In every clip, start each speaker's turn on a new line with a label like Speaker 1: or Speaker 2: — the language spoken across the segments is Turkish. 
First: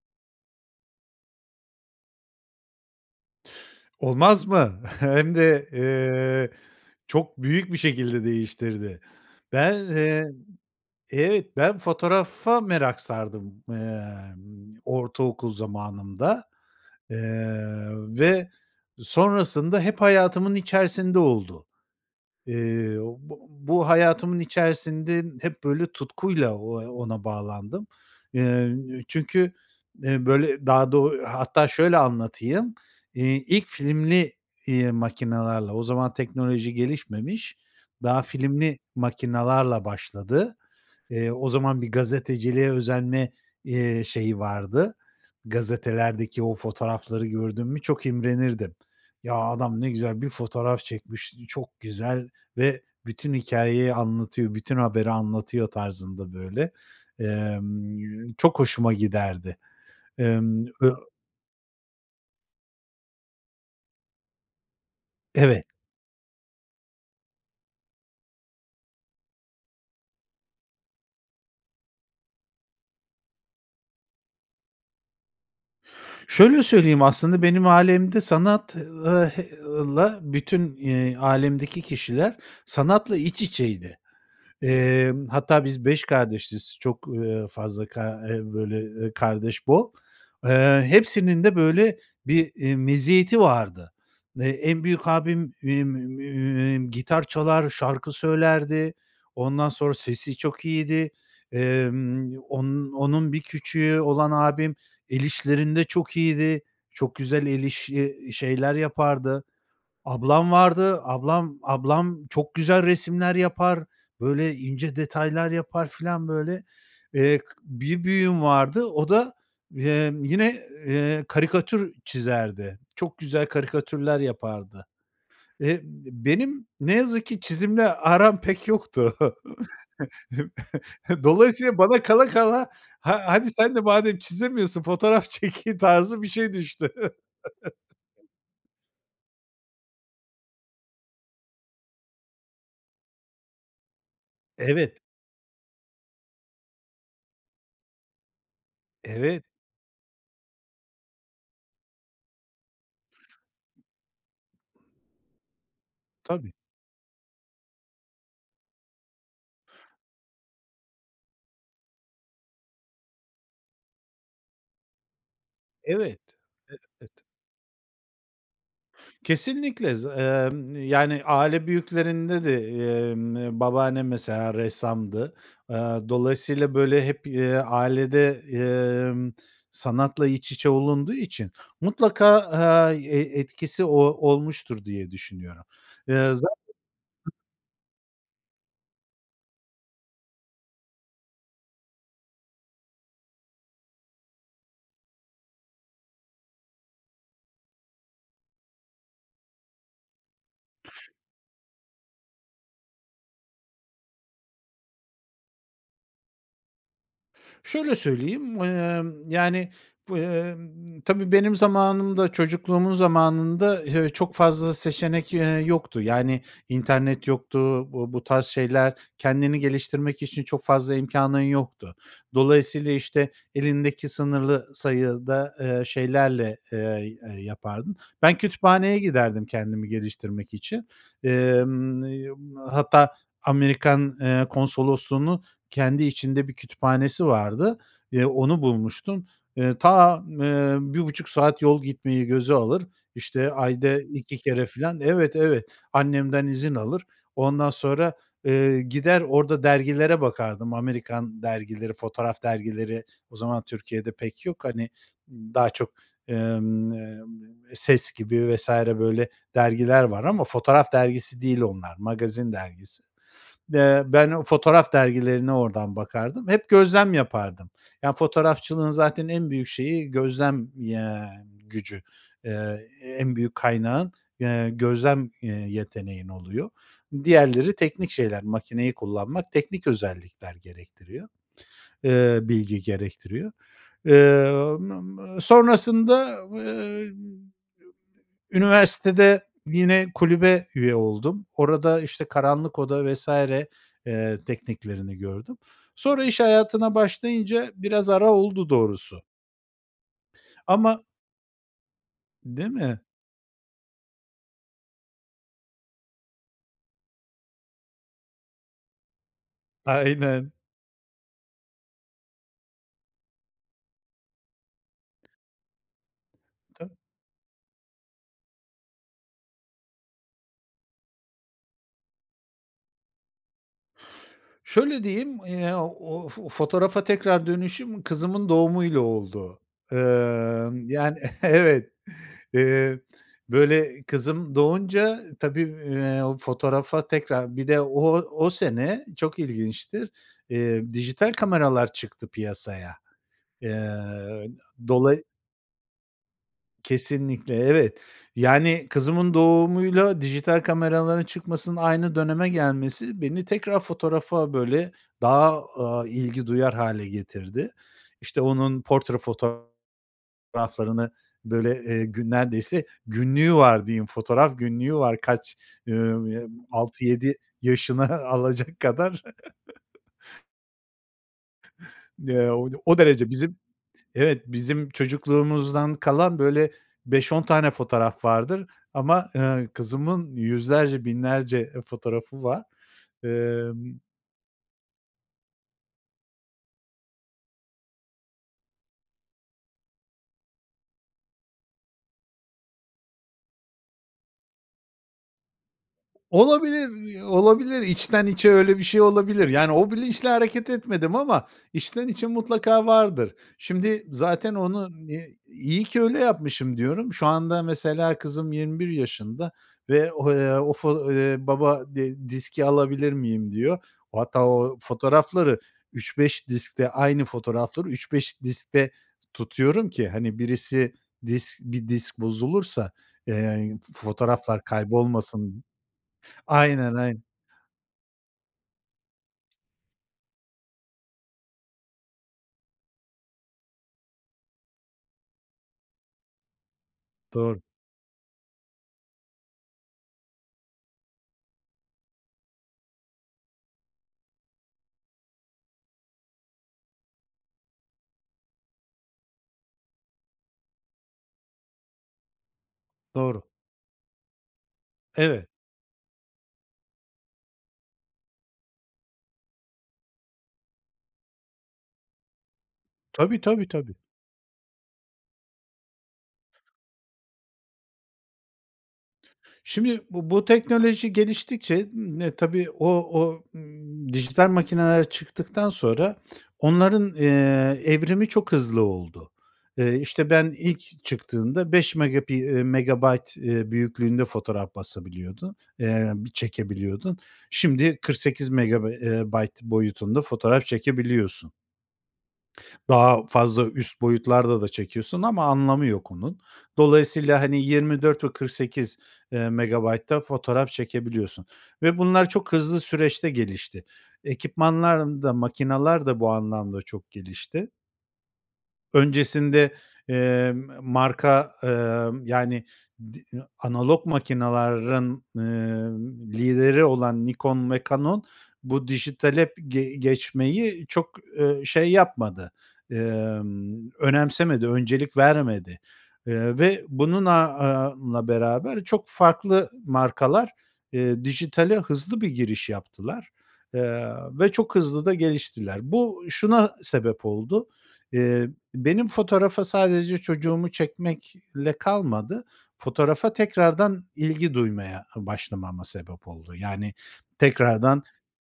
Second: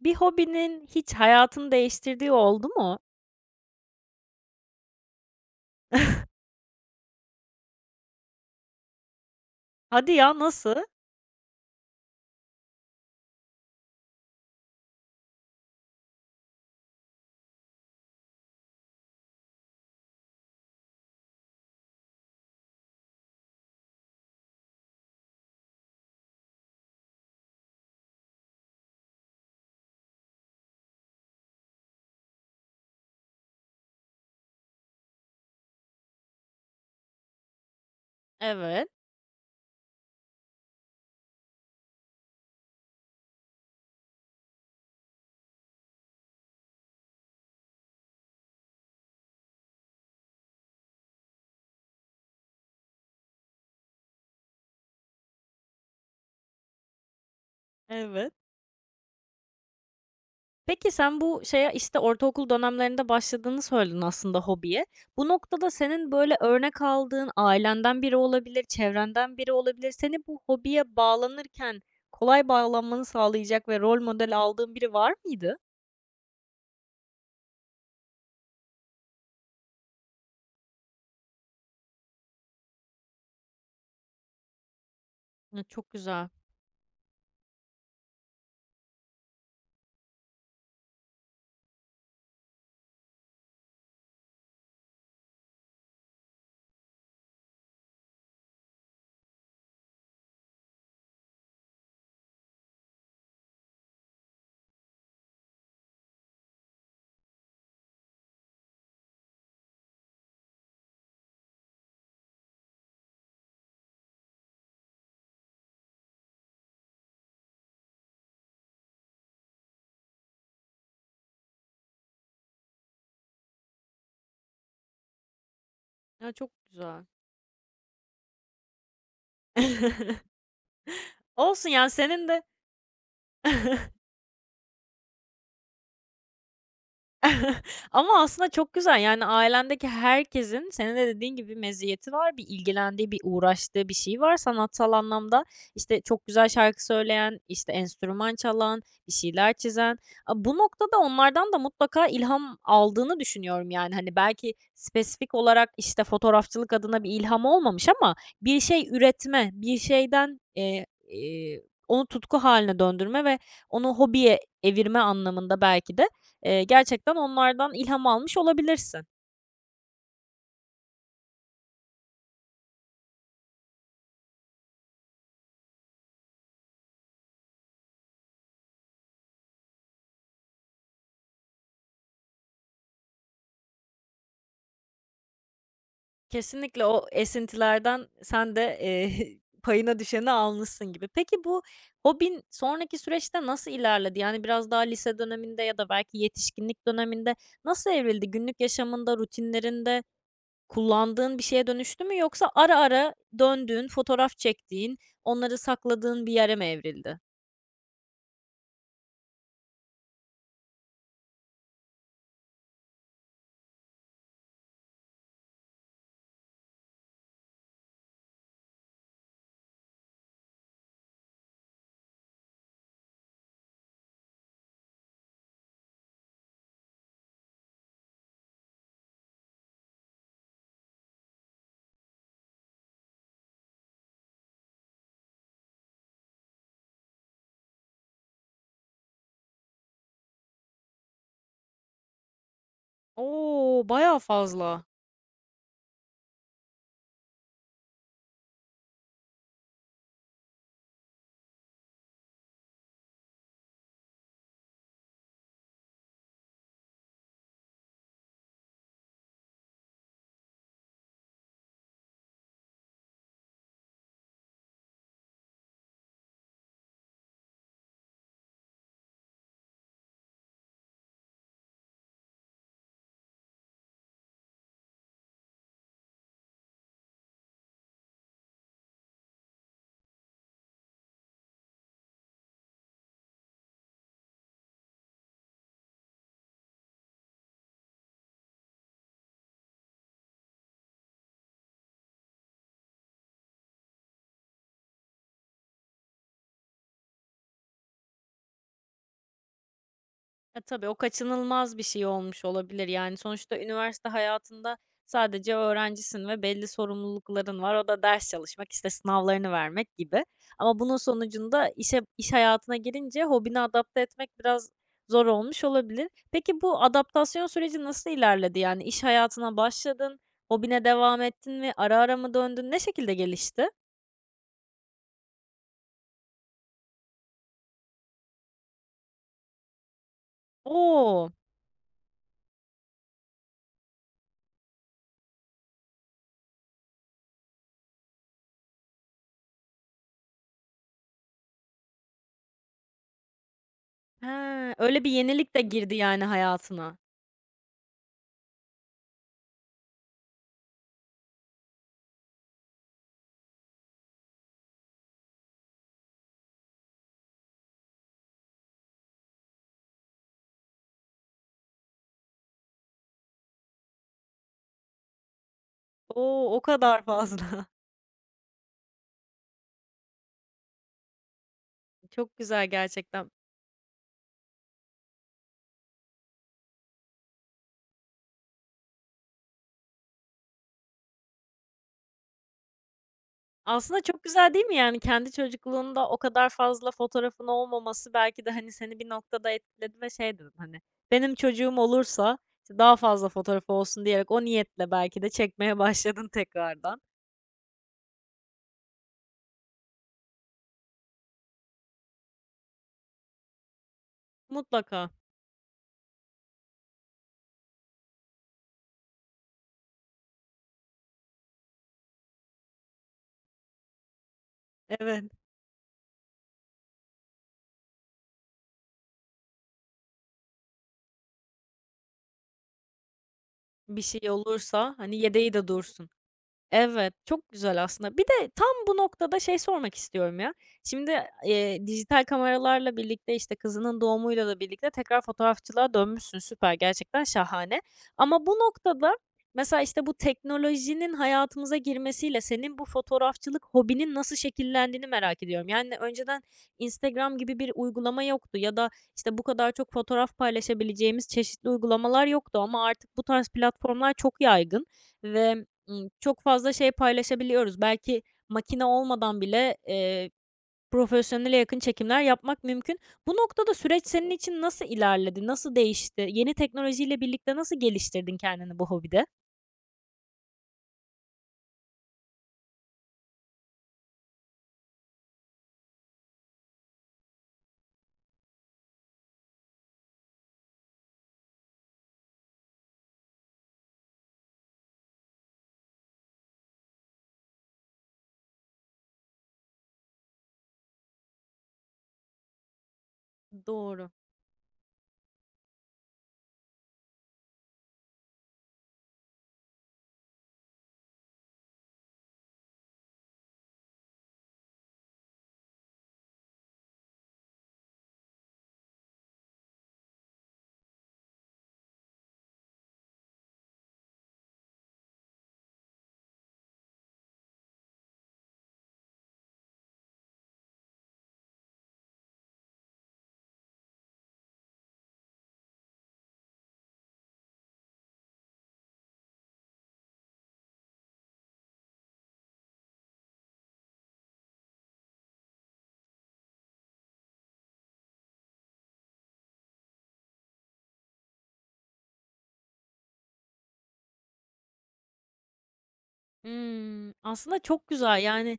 Speaker 1: Bir hobinin hiç hayatını değiştirdiği oldu mu?
Speaker 2: Olmaz mı? Hem de, ııı, çok büyük bir şekilde değiştirdi. Ben,
Speaker 1: Hadi
Speaker 2: ııı
Speaker 1: ya, nasıl?
Speaker 2: Evet, ben fotoğrafa merak sardım, ımm, ortaokul zamanımda, ııı, ve sonrasında hep hayatımın içerisinde oldu. Iıı, bu bu hayatımın içerisinde hep, böyle, tutkuyla o ona bağlandım. Iıı, çünkü, ııı, böyle, daha da o Hatta şöyle anlatayım, iii, ilk filmli, iii, makinalarla, o zaman teknoloji gelişmemiş, daha filmli
Speaker 1: Evet.
Speaker 2: makinalarla başladı. Iıı, o zaman bir gazeteciliğe özenme, ııı, şeyi vardı, gazetelerdeki o fotoğrafları gördüm mü çok imrenirdim. Ya, adam ne güzel bir fotoğraf çekmiş, çok güzel ve bütün hikâyeyi anlatıyor, bütün haberi anlatıyor tarzında, böyle, ımm,
Speaker 1: Evet.
Speaker 2: çok hoşuma giderdi. Imm,
Speaker 1: Peki,
Speaker 2: ö
Speaker 1: sen bu şeye, işte, ortaokul dönemlerinde başladığını söyledin, aslında, hobiye. Bu
Speaker 2: Evet.
Speaker 1: noktada, senin, böyle, örnek aldığın ailenden biri olabilir, çevrenden biri olabilir. Seni bu hobiye bağlanırken kolay bağlanmanı sağlayacak ve rol modeli aldığın biri var mıydı?
Speaker 2: Şöyle söyleyeyim, aslında benim ailemde sanat ııı, h ııı, la bütün, eee, ailemdeki kişiler sanatla iç içeydi. Emm,
Speaker 1: Hı,
Speaker 2: hatta biz
Speaker 1: çok
Speaker 2: 5
Speaker 1: güzel.
Speaker 2: kardeşiz, çok, ııı, fazla ka eee, böyle, eee, kardeş bol, eee, hepsinin de, böyle, bir, iii, meziyeti vardı. Eee, en büyük abim emm, gitar çalar, şarkı söylerdi, ondan sonra sesi çok iyiydi, emm, onun onun bir küçüğü olan abim el işlerinde çok iyiydi, çok güzel el işi şeyler yapardı. Ablam vardı, ablam ablam çok güzel resimler yapar, böyle, ince detaylar yapar filan, böyle, eee, bir büyüğüm vardı, o da, emm, yine, eee, karikatür çizerdi, çok güzel karikatürler yapardı. Eee,
Speaker 1: Ya, çok
Speaker 2: benim ne
Speaker 1: güzel.
Speaker 2: yazık ki çizimle aram pek yoktu.
Speaker 1: Olsun
Speaker 2: Dolayısıyla
Speaker 1: ya,
Speaker 2: bana
Speaker 1: senin
Speaker 2: kala
Speaker 1: de
Speaker 2: kala "Ha hadi sen de madem çizemiyorsun, fotoğraf çek." tarzı bir şey düştü.
Speaker 1: Ama aslında çok güzel, yani, ailendeki herkesin senin de dediğin gibi meziyeti var, bir ilgilendiği, bir uğraştığı bir şey var sanatsal
Speaker 2: Evet.
Speaker 1: anlamda. İşte, çok güzel şarkı söyleyen, işte, enstrüman çalan, bir
Speaker 2: Evet.
Speaker 1: şeyler çizen. A, bu noktada onlardan da mutlaka ilham aldığını düşünüyorum, yani, hani, belki spesifik olarak, işte,
Speaker 2: Tabii.
Speaker 1: fotoğrafçılık adına bir ilham olmamış ama bir şey üretme, bir şeyden, eee, iii, onu tutku hâline döndürme ve onu hobiye evirme anlamında belki de,
Speaker 2: Evet.
Speaker 1: eee,
Speaker 2: Evet.
Speaker 1: gerçekten onlardan ilham almış olabilirsin.
Speaker 2: Kesinlikle, za emm, yani, aile büyüklerinde de, emm, babaannem mesela ressamdı. Aaa, dolayısıyla, böyle, hep, eee, ailede, emm, sanatla iç içe olunduğu için mutlaka, aaa, e etkisi o olmuştur diye düşünüyorum. Eee, zaten
Speaker 1: Kesinlikle o esintilerden sen de, eee, payına düşeni almışsın gibi. Peki, bu hobin sonraki süreçte nasıl ilerledi? Yani, biraz daha lise döneminde ya da belki yetişkinlik döneminde nasıl evrildi? Günlük yaşamında, rutinlerinde kullandığın bir şeye dönüştü mü yoksa ara ara döndüğün, fotoğraf çektiğin, onları sakladığın bir yere mi evrildi?
Speaker 2: Şöyle söyleyeyim, emm, yani, bu, emm, tabii benim zamanımda, çocukluğumun zamanında, eee, çok fazla seçenek, eee, yoktu. Yani, internet yoktu, bu bu tarz şeyler, kendini geliştirmek için çok fazla imkânın yoktu. Dolayısıyla, işte, elindeki sınırlı sayıda, eee, şeylerle, eee, eee, yapardın. Ben kütüphaneye giderdim kendimi geliştirmek için. Emm, emm, hatta Amerikan, eee, Konsolosluğu'nun kendi içinde bir kütüphanesi vardı. Eee, onu bulmuştum. Eee, ta m eee, 1,5 saat yol gitmeyi göze alır, işte,
Speaker 1: O!
Speaker 2: ayda
Speaker 1: Bayağı
Speaker 2: 2 kere
Speaker 1: fazla.
Speaker 2: filan Evet, evet. Annemden izin alır, ondan sonra, eee, gider orada dergilere bakardım. Amerikan dergileri, fotoğraf dergileri o zaman Türkiye'de pek yok. Hani, daha çok, emm, eee, "Ses" gibi vs. böyle dergiler var ama fotoğraf dergisi değil onlar, magazin dergisi. Eee, ben o fotoğraf dergilerine oradan bakardım. Hep gözlem yapardım. Ya, fotoğrafçılığın zaten en büyük şeyi gözlem, ya, gücü. Eee, en büyük kaynağın, eee, gözlem, eee, yeteneğin oluyor. Diğerleri teknik şeyler. Makineyi kullanmak teknik özellikler gerektiriyor, eee, bilgi gerektiriyor. Emm, sonrasında, ııı, üniversitede yine kulübe üye oldum. Orada, işte, karanlık oda vs. eee, tekniklerini gördüm. Sonra iş hayatına başlayınca biraz ara oldu doğrusu.
Speaker 1: E, tabii, o
Speaker 2: Ama
Speaker 1: kaçınılmaz bir şey olmuş
Speaker 2: Değil
Speaker 1: olabilir,
Speaker 2: mi?
Speaker 1: yani, sonuçta üniversite hayatında sadece öğrencisin ve belli sorumlulukların var, o da ders çalışmak, işte, sınavlarını vermek gibi
Speaker 2: Aynen.
Speaker 1: ama bunun sonucunda işe iş hayatına girince hobini adapte etmek biraz zor olmuş olabilir. Peki, bu
Speaker 2: Tabii.
Speaker 1: adaptasyon süreci nasıl ilerledi? Yani, iş hayatına başladın, hobine devam ettin mi, ara ara mı döndün, ne şekilde gelişti?
Speaker 2: Şöyle diyeyim, eee, aaa, o fo fotoğrafa tekrar dönüşüm kızımın doğumuyla oldu. Emm, yani,
Speaker 1: O!
Speaker 2: evet. Eee, böyle, kızım doğunca tabii, eee, fotoğrafa tekrar Bir de o o sene, çok ilginçtir, eee, dijital kameralar çıktı piyasaya. Eee,
Speaker 1: Ha, öyle bir
Speaker 2: dolayı
Speaker 1: yenilik de girdi, yani, hayatına.
Speaker 2: Kesinlikle, evet. Yani kızımın doğumuyla dijital kameraların çıkmasının aynı döneme gelmesi beni tekrar fotoğrafa, böyle, daha, aaa, ilgi duyar hâle getirdi. İşte, onun portre fotoğraflarını, böyle, eee, gün neredeyse günlüğü var diyeyim, fotoğraf günlüğü var kaç, ımm, ııı,
Speaker 1: O! O kadar
Speaker 2: 6-7
Speaker 1: fazla.
Speaker 2: yaşını alacak kadar.
Speaker 1: Çok
Speaker 2: Eee,
Speaker 1: güzel
Speaker 2: o o derece
Speaker 1: gerçekten.
Speaker 2: bizim Evet, bizim çocukluğumuzdan kalan, böyle, 5-10 tane fotoğraf vardır ama, eee, kızımın 100’lerce, 1000’lerce eee, fotoğrafı var. Emm
Speaker 1: Aslında çok güzel, değil mi? Yani, kendi çocukluğunda o kadar fazla fotoğrafın olmaması belki de, hani, seni bir noktada etkiledi ve şey dedin, hani, "Benim çocuğum olursa, işte, daha fazla fotoğrafı olsun." diyerek, o niyetle belki de çekmeye başladın
Speaker 2: Olabilir,
Speaker 1: tekrardan.
Speaker 2: iii, olabilir. İçten içe öyle bir şey olabilir. Yani, o bilinçle hareket etmedim ama içten içe mutlaka vardır. Şimdi zaten onu,
Speaker 1: Mutlaka.
Speaker 2: eee, "iyi ki öyle yapmışım" diyorum. Şu anda mesela kızım 21 yaşında ve, eee, o fo eee, "Baba, d diski alabilir miyim?" diyor. Hatta o
Speaker 1: Evet.
Speaker 2: fotoğrafları 3-5 diskte aynı fotoğrafları 3-5 diskte tutuyorum ki, hani, birisi disk bir disk bozulursa, eee,
Speaker 1: Bir şey
Speaker 2: fotoğraflar
Speaker 1: olursa, hani, yedeği
Speaker 2: kaybolmasın.
Speaker 1: de dursun.
Speaker 2: Aynen,
Speaker 1: Evet,
Speaker 2: ayn
Speaker 1: çok güzel aslında. Bir de tam bu noktada şeyi sormak istiyorum, ya. Şimdi, eee, dijital kameralarla birlikte, işte, kızının doğumuyla da birlikte tekrar fotoğrafçılığa dönmüşsün. Süper, gerçekten
Speaker 2: Doğru.
Speaker 1: şahane ama bu noktada mesela, işte, bu teknolojinin hayatımıza girmesiyle senin bu fotoğrafçılık hobinin nasıl şekillendiğini merak ediyorum. Yani, önceden Instagram gibi bir uygulama yoktu ya da, işte, bu kadar çok fotoğraf paylaşabileceğimiz çeşitli uygulamalar yoktu ama artık bu
Speaker 2: Doğru.
Speaker 1: tarz platformlar çok yaygın
Speaker 2: Evet.
Speaker 1: ve, ımm, çok fazla şey paylaşabiliyoruz. Belki makine olmadan bile, eee, profesyonele yakın çekimler yapmak mümkün. Bu
Speaker 2: Tabii, tabii,
Speaker 1: noktada
Speaker 2: tabii.
Speaker 1: süreç senin için nasıl ilerledi, nasıl değişti? Yeni teknolojiyle birlikte nasıl geliştirdin kendini bu hobide?
Speaker 2: Şimdi, bu bu teknoloji geliştikçe, eee, tabii, o o dijital makineler çıktıktan sonra onların, eee, evrimi çok hızlı oldu. Eee, işte, ben ilk çıktığında beş megapi eee, megabayt, eee, büyüklüğünde fotoğraf basabiliyordu eee, çekebiliyordun. Şimdi kırk sekiz megabe eee, bayt boyutunda fotoğraf çekebiliyorsun. Daha fazla üst
Speaker 1: Doğru.
Speaker 2: boyutlarda da çekiyorsun ama anlamı yok onun. Dolayısıyla, hani, yirmi dört ve kırk sekiz eee, megabaytta fotoğraf çekebiliyorsun ve bunlar çok hızlı süreçte gelişti. Ekipmanların da makinalar da bu anlamda çok gelişti. Öncesinde, eee, m marka, ımm, yani, di analog makinaların, ııı, lideri olan Nikon ve Canon bu dijitale ge geçmeyi çok, ııı, şey yapmadı, ımm, önemsemedi, öncelik vermedi, ııı, ve bunun aaa, a la beraber çok farklı markalar, eee, dijitale hızlı bir giriş yaptılar, ııı, ve çok hızlı da geliştiler. Bu şuna sebep oldu. Eee, benim fotoğrafa sadece çocuğumu çekmekle kalmadı, fotoğrafa tekrardan ilgi duymaya başlamama sebep oldu, yani,
Speaker 1: Hımm, aslında çok
Speaker 2: tekrardan
Speaker 1: güzel, yani,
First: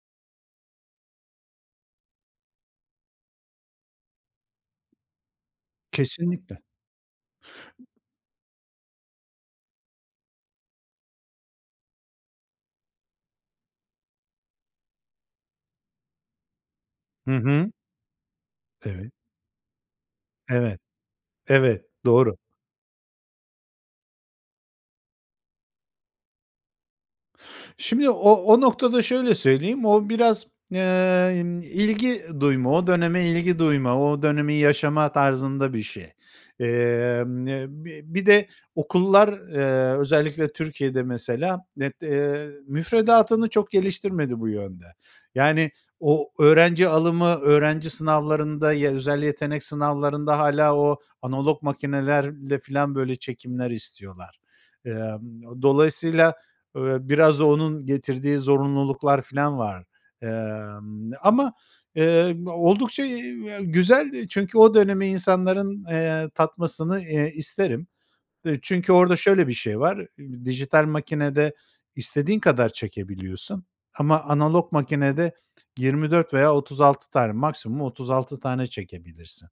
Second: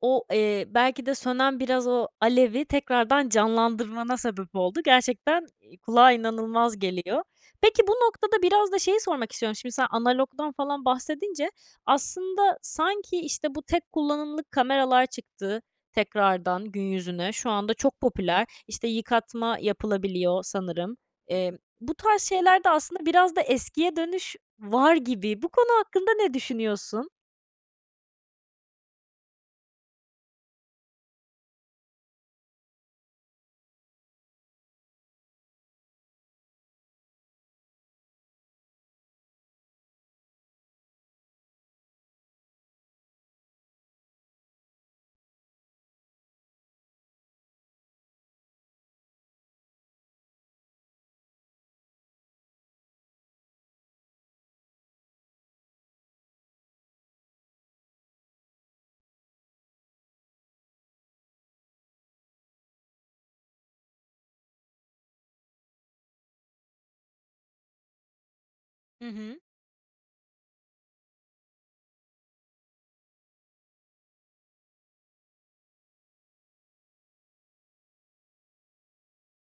Speaker 1: o, eee, belki de sönen biraz o alevi tekrardan canlandırmana sebep oldu. Gerçekten i kulağa
Speaker 2: Kesinlikle.
Speaker 1: inanılmaz geliyor. Peki, bu noktada biraz da şeyi sormak istiyorum. Şimdi sen analogdan falan bahsedince aslında sanki, işte, bu tek kullanımlık kameralar çıktı tekrardan gün
Speaker 2: Hı
Speaker 1: yüzüne. Şu
Speaker 2: hı.
Speaker 1: anda çok popüler. İşte,
Speaker 2: Evet.
Speaker 1: yıkatma yapılabiliyor
Speaker 2: Evet,
Speaker 1: sanırım. Eee,
Speaker 2: evet,
Speaker 1: bu tarz
Speaker 2: doğru.
Speaker 1: şeylerde aslında biraz da eskiye dönüş var gibi. Bu konu hakkında ne düşünüyorsun?
Speaker 2: Şimdi o o noktada şöyle söyleyeyim, o biraz, eee, ımm, ilgi duyma o döneme ilgi duyma, o dönemi yaşama tarzında bir şey. Emm, eee, bi bir de okullar, eee, özellikle Türkiye'de mesela net eee, müfredatını çok geliştirmedi bu yönde. Yani, o öğrenci alımı, öğrenci sınavlarında, ya özel yetenek sınavlarında hâlâ o analog makinelerle filan, böyle, çekimler istiyorlar. Emm, dolayısıyla, ööö, biraz onun getirdiği zorunluluklar filan var. Emm, ama, eee, oldukça, iii, güzel çünkü o dönemi insanların, eee, tatmasını, eee, isterim. E, çünkü
Speaker 1: Hı
Speaker 2: orada
Speaker 1: hı.
Speaker 2: şöyle bir şey var, dijital makinede istediğin kadar çekebiliyorsun ama analog makinede 24 veya 36 tane maksimum 36 tane çekebilirsin,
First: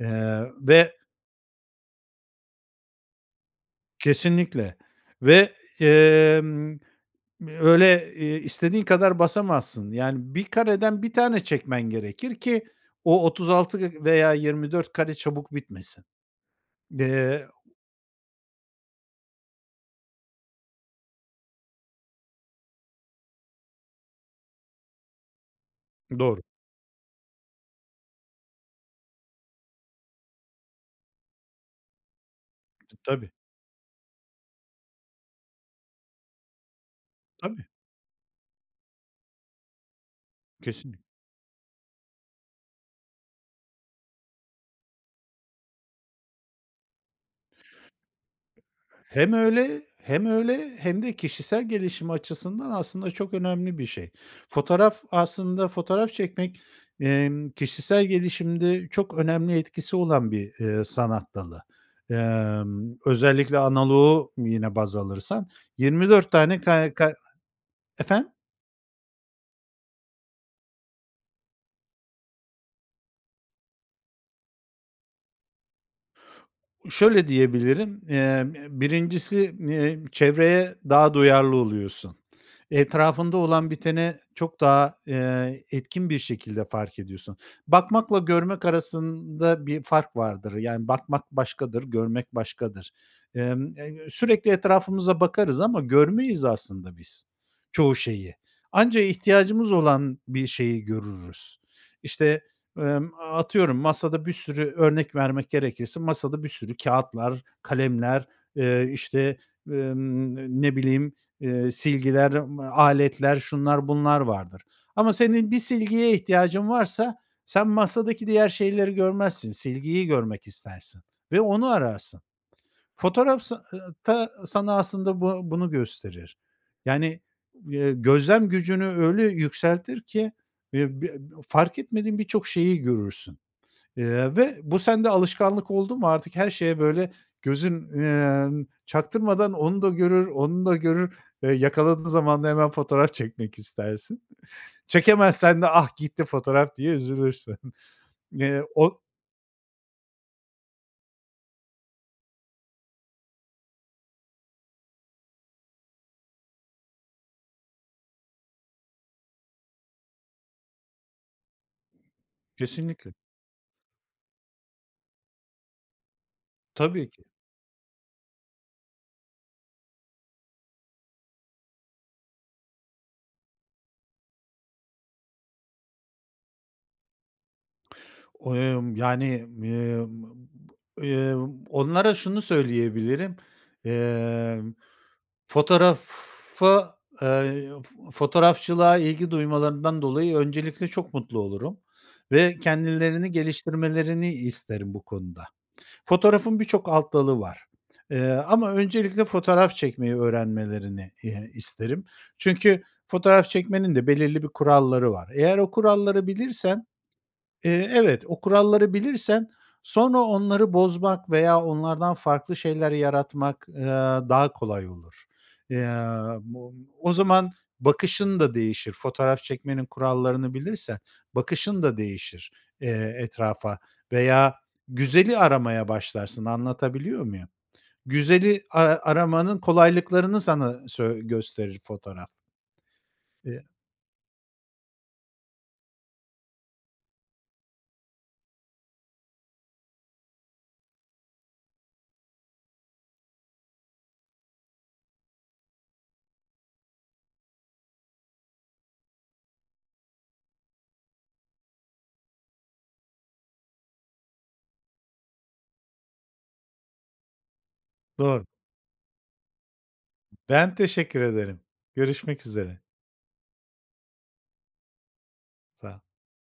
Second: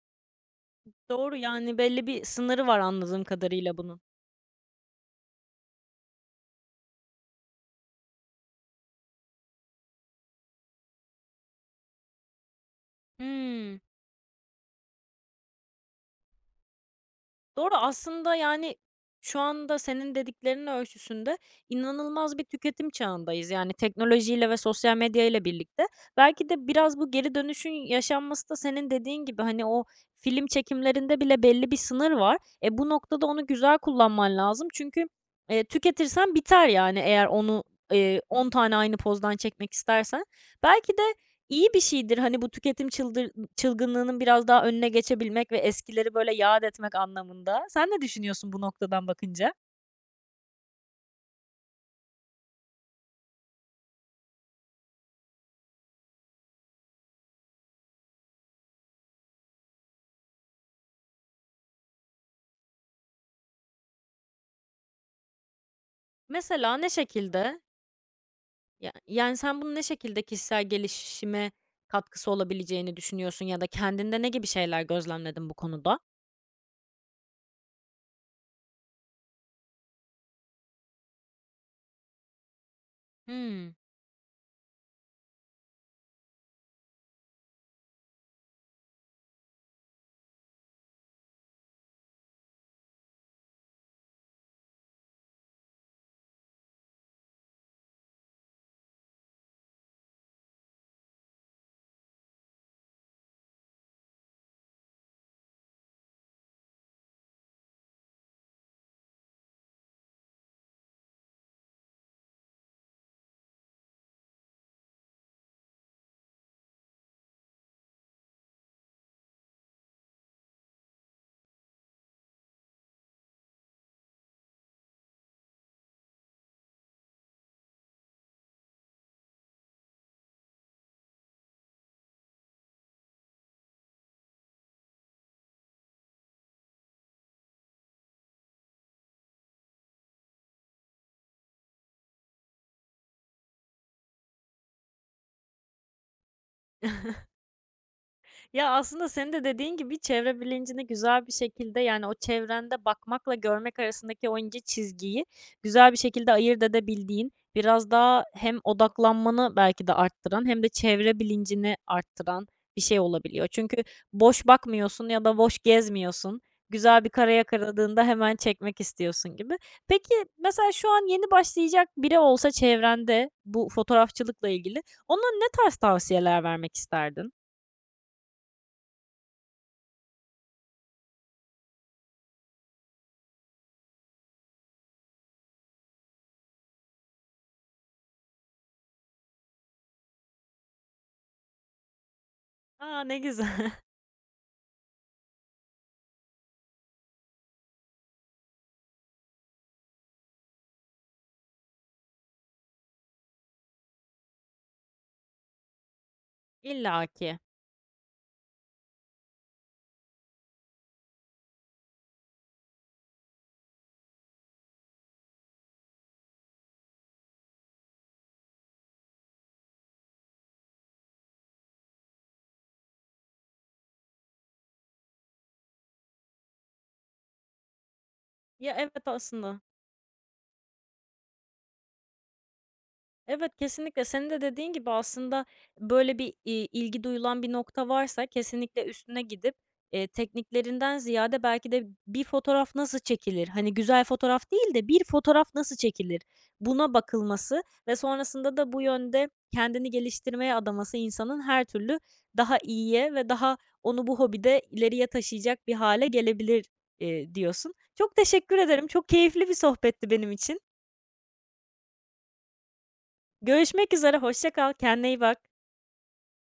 Speaker 2: eee, ve
Speaker 1: Doğru, yani, belli bir sınırı var anladığım kadarıyla bunun.
Speaker 2: Kesinlikle. Ve, emm, öyle, eee, istediğin kadar basamazsın. Yani 1 kareden 1 tane çekmen gerekir ki o otuz
Speaker 1: Hımm.
Speaker 2: altı veya 24 kare çabuk bitmesin. Eee
Speaker 1: Doğru aslında, yani, şu anda senin dediklerinin ölçüsünde inanılmaz bir tüketim çağındayız yani teknolojiyle ve sosyal medyayla birlikte.
Speaker 2: Doğru.
Speaker 1: Belki de biraz bu geri dönüşün yaşanması da senin dediğin gibi, hani, o film çekimlerinde bile belli bir sınır var. E, bu noktada
Speaker 2: Tabii.
Speaker 1: onu güzel kullanman lazım çünkü, eee, tüketirsen biter yani eğer
Speaker 2: Tabii.
Speaker 1: onu, eee, 10 tane aynı pozdan çekmek istersen. Belki de
Speaker 2: Kesinli
Speaker 1: iyi bir şeydir, hani, bu tüketim çıldır çılgınlığının biraz daha önüne geçebilmek ve eskileri, böyle, yâd etmek anlamında. Sen ne düşünüyorsun bu noktadan
Speaker 2: Hem
Speaker 1: bakınca?
Speaker 2: öyle hem öyle hem de kişisel gelişim açısından aslında çok önemli bir şey. Fotoğraf aslında fotoğraf çekmek, emm, kişisel gelişimde çok önemli etkisi olan bir, eee, sanat dalı. Emm, özellikle analoğu yine baz alırsan 24 tane,
Speaker 1: Mesela, ne
Speaker 2: kay ka
Speaker 1: şekilde?
Speaker 2: Efendim?
Speaker 1: Ya yani, sen bunun ne şekilde kişisel gelişime katkısı olabileceğini düşünüyorsun ya da kendinde ne gibi şeyler gözlemledin bu konuda?
Speaker 2: Şöyle diyebilirim, ımm, ııı, 1.’si n iii, çevreye daha duyarlı oluyorsun. Etrafında olan
Speaker 1: Hımm.
Speaker 2: biteni çok daha, ııı, etkin bir şekilde fark ediyorsun. Bakmakla görmek arasında bir fark vardır. Yani, bakmak başkadır, görmek başkadır. Imm, ı ııı, sürekli etrafımıza bakarız ama görmeyiz aslında biz çoğu şeyi. Anca ihtiyacımız olan bir şeyi görürüz. İşte, ımm, atıyorum, masada bir sürü, örnek vermek gerekirse, masada bir sürü kâğıtlar, kalemler, eee, işte, ımm, n ne bileyim, ııı, silgiler, m aletler, şunlar bunlar vardır ama senin bir silgiye ihtiyacın varsa sen masadaki diğer şeyleri görmezsin, silgiyi görmek istersin ve onu ararsın. Fotoğraf sa ııı, ta sana aslında bu bunu gösterir. Yani, ııı, gözlem gücünü öyle yükseltir ki, eee, b fark etmediğin birçok şeyi görürsün, ııı, ve bu sende alışkanlık oldu mu artık her şeye, böyle, gözün, ımm, çaktırmadan onu da görür, onu da görür, eee, yakaladığın zaman da hemen fotoğraf çekmek istersin. Çekemezsen de ah, gitti fotoğraf diye üzülürsün. Eee,
Speaker 1: Ya,
Speaker 2: o
Speaker 1: aslında senin de dediğin gibi çevre bilincini güzel bir şekilde, yani, o çevrende bakmakla görmek arasındaki o ince çizgiyi güzel bir şekilde ayırt edebildiğin, biraz daha hem odaklanmanı belki de arttıran hem de çevre bilincini arttıran bir şey
Speaker 2: Kesinlikle.
Speaker 1: olabiliyor. Çünkü boş bakmıyorsun ya da boş gezmiyorsun. Güzel
Speaker 2: Tabii
Speaker 1: bir
Speaker 2: ki.
Speaker 1: kare yakaladığında hemen çekmek istiyorsun gibi. Peki, mesela, şu an yeni başlayacak biri olsa çevrende bu fotoğrafçılıkla ilgili, ona ne tarz tavsiyeler vermek isterdin?
Speaker 2: O emm, yani, ııı, m b ııı, onlara şunu söyleyebilirim, ımm, fotoğrafa, eee, fotoğrafçılığa ilgi duymalarından dolayı öncelikle çok mutlu olurum ve
Speaker 1: A, ne
Speaker 2: kendilerini
Speaker 1: güzel!
Speaker 2: geliştirmelerini isterim bu konuda. Fotoğrafın birçok alt dalı var, eee, ama öncelikle fotoğraf çekmeyi öğrenmelerini, eee, isterim. Çünkü fotoğraf çekmenin de belirli bir kuralları var. Eğer o kuralları bilirsen,
Speaker 1: İlla ki.
Speaker 2: eee, evet, o kuralları bilirsen, sonra onları bozmak veya onlardan farklı şeyler yaratmak, aaa, daha kolay olur. Eee, o o zaman bakışın da değişir. Fotoğraf çekmenin kurallarını bilirsen, bakışın da değişir, eee, etrafa veya güzeli aramaya başlarsın, anlatabiliyor muyum? Güzeli
Speaker 1: Ya,
Speaker 2: a
Speaker 1: evet
Speaker 2: aramanın
Speaker 1: aslında.
Speaker 2: kolaylıklarını sana söy gösterir fotoğraf.
Speaker 1: Evet,
Speaker 2: Eee
Speaker 1: kesinlikle. Senin de dediğin gibi aslında, böyle, bir, iii, ilgi duyulan bir nokta varsa kesinlikle üstüne gidip, eee, tekniklerinden ziyade belki de bir fotoğraf nasıl çekilir? Hani, güzel fotoğraf değil de bir fotoğraf nasıl çekilir? Buna bakılması ve sonrasında da bu yönde kendini geliştirmeye adaması insanın her türlü daha iyiye ve daha onu bu hobide ileriye taşıyacak bir hâle gelebilir, eee, diyorsun. Çok
Speaker 2: Doğru.
Speaker 1: teşekkür ederim. Çok keyifli bir sohbetti benim için.
Speaker 2: Ben teşekkür ederim. Görüşmek üzere.
Speaker 1: Görüşmek üzere. Hoşça kal. Kendine iyi bak.
Speaker 2: Sağol.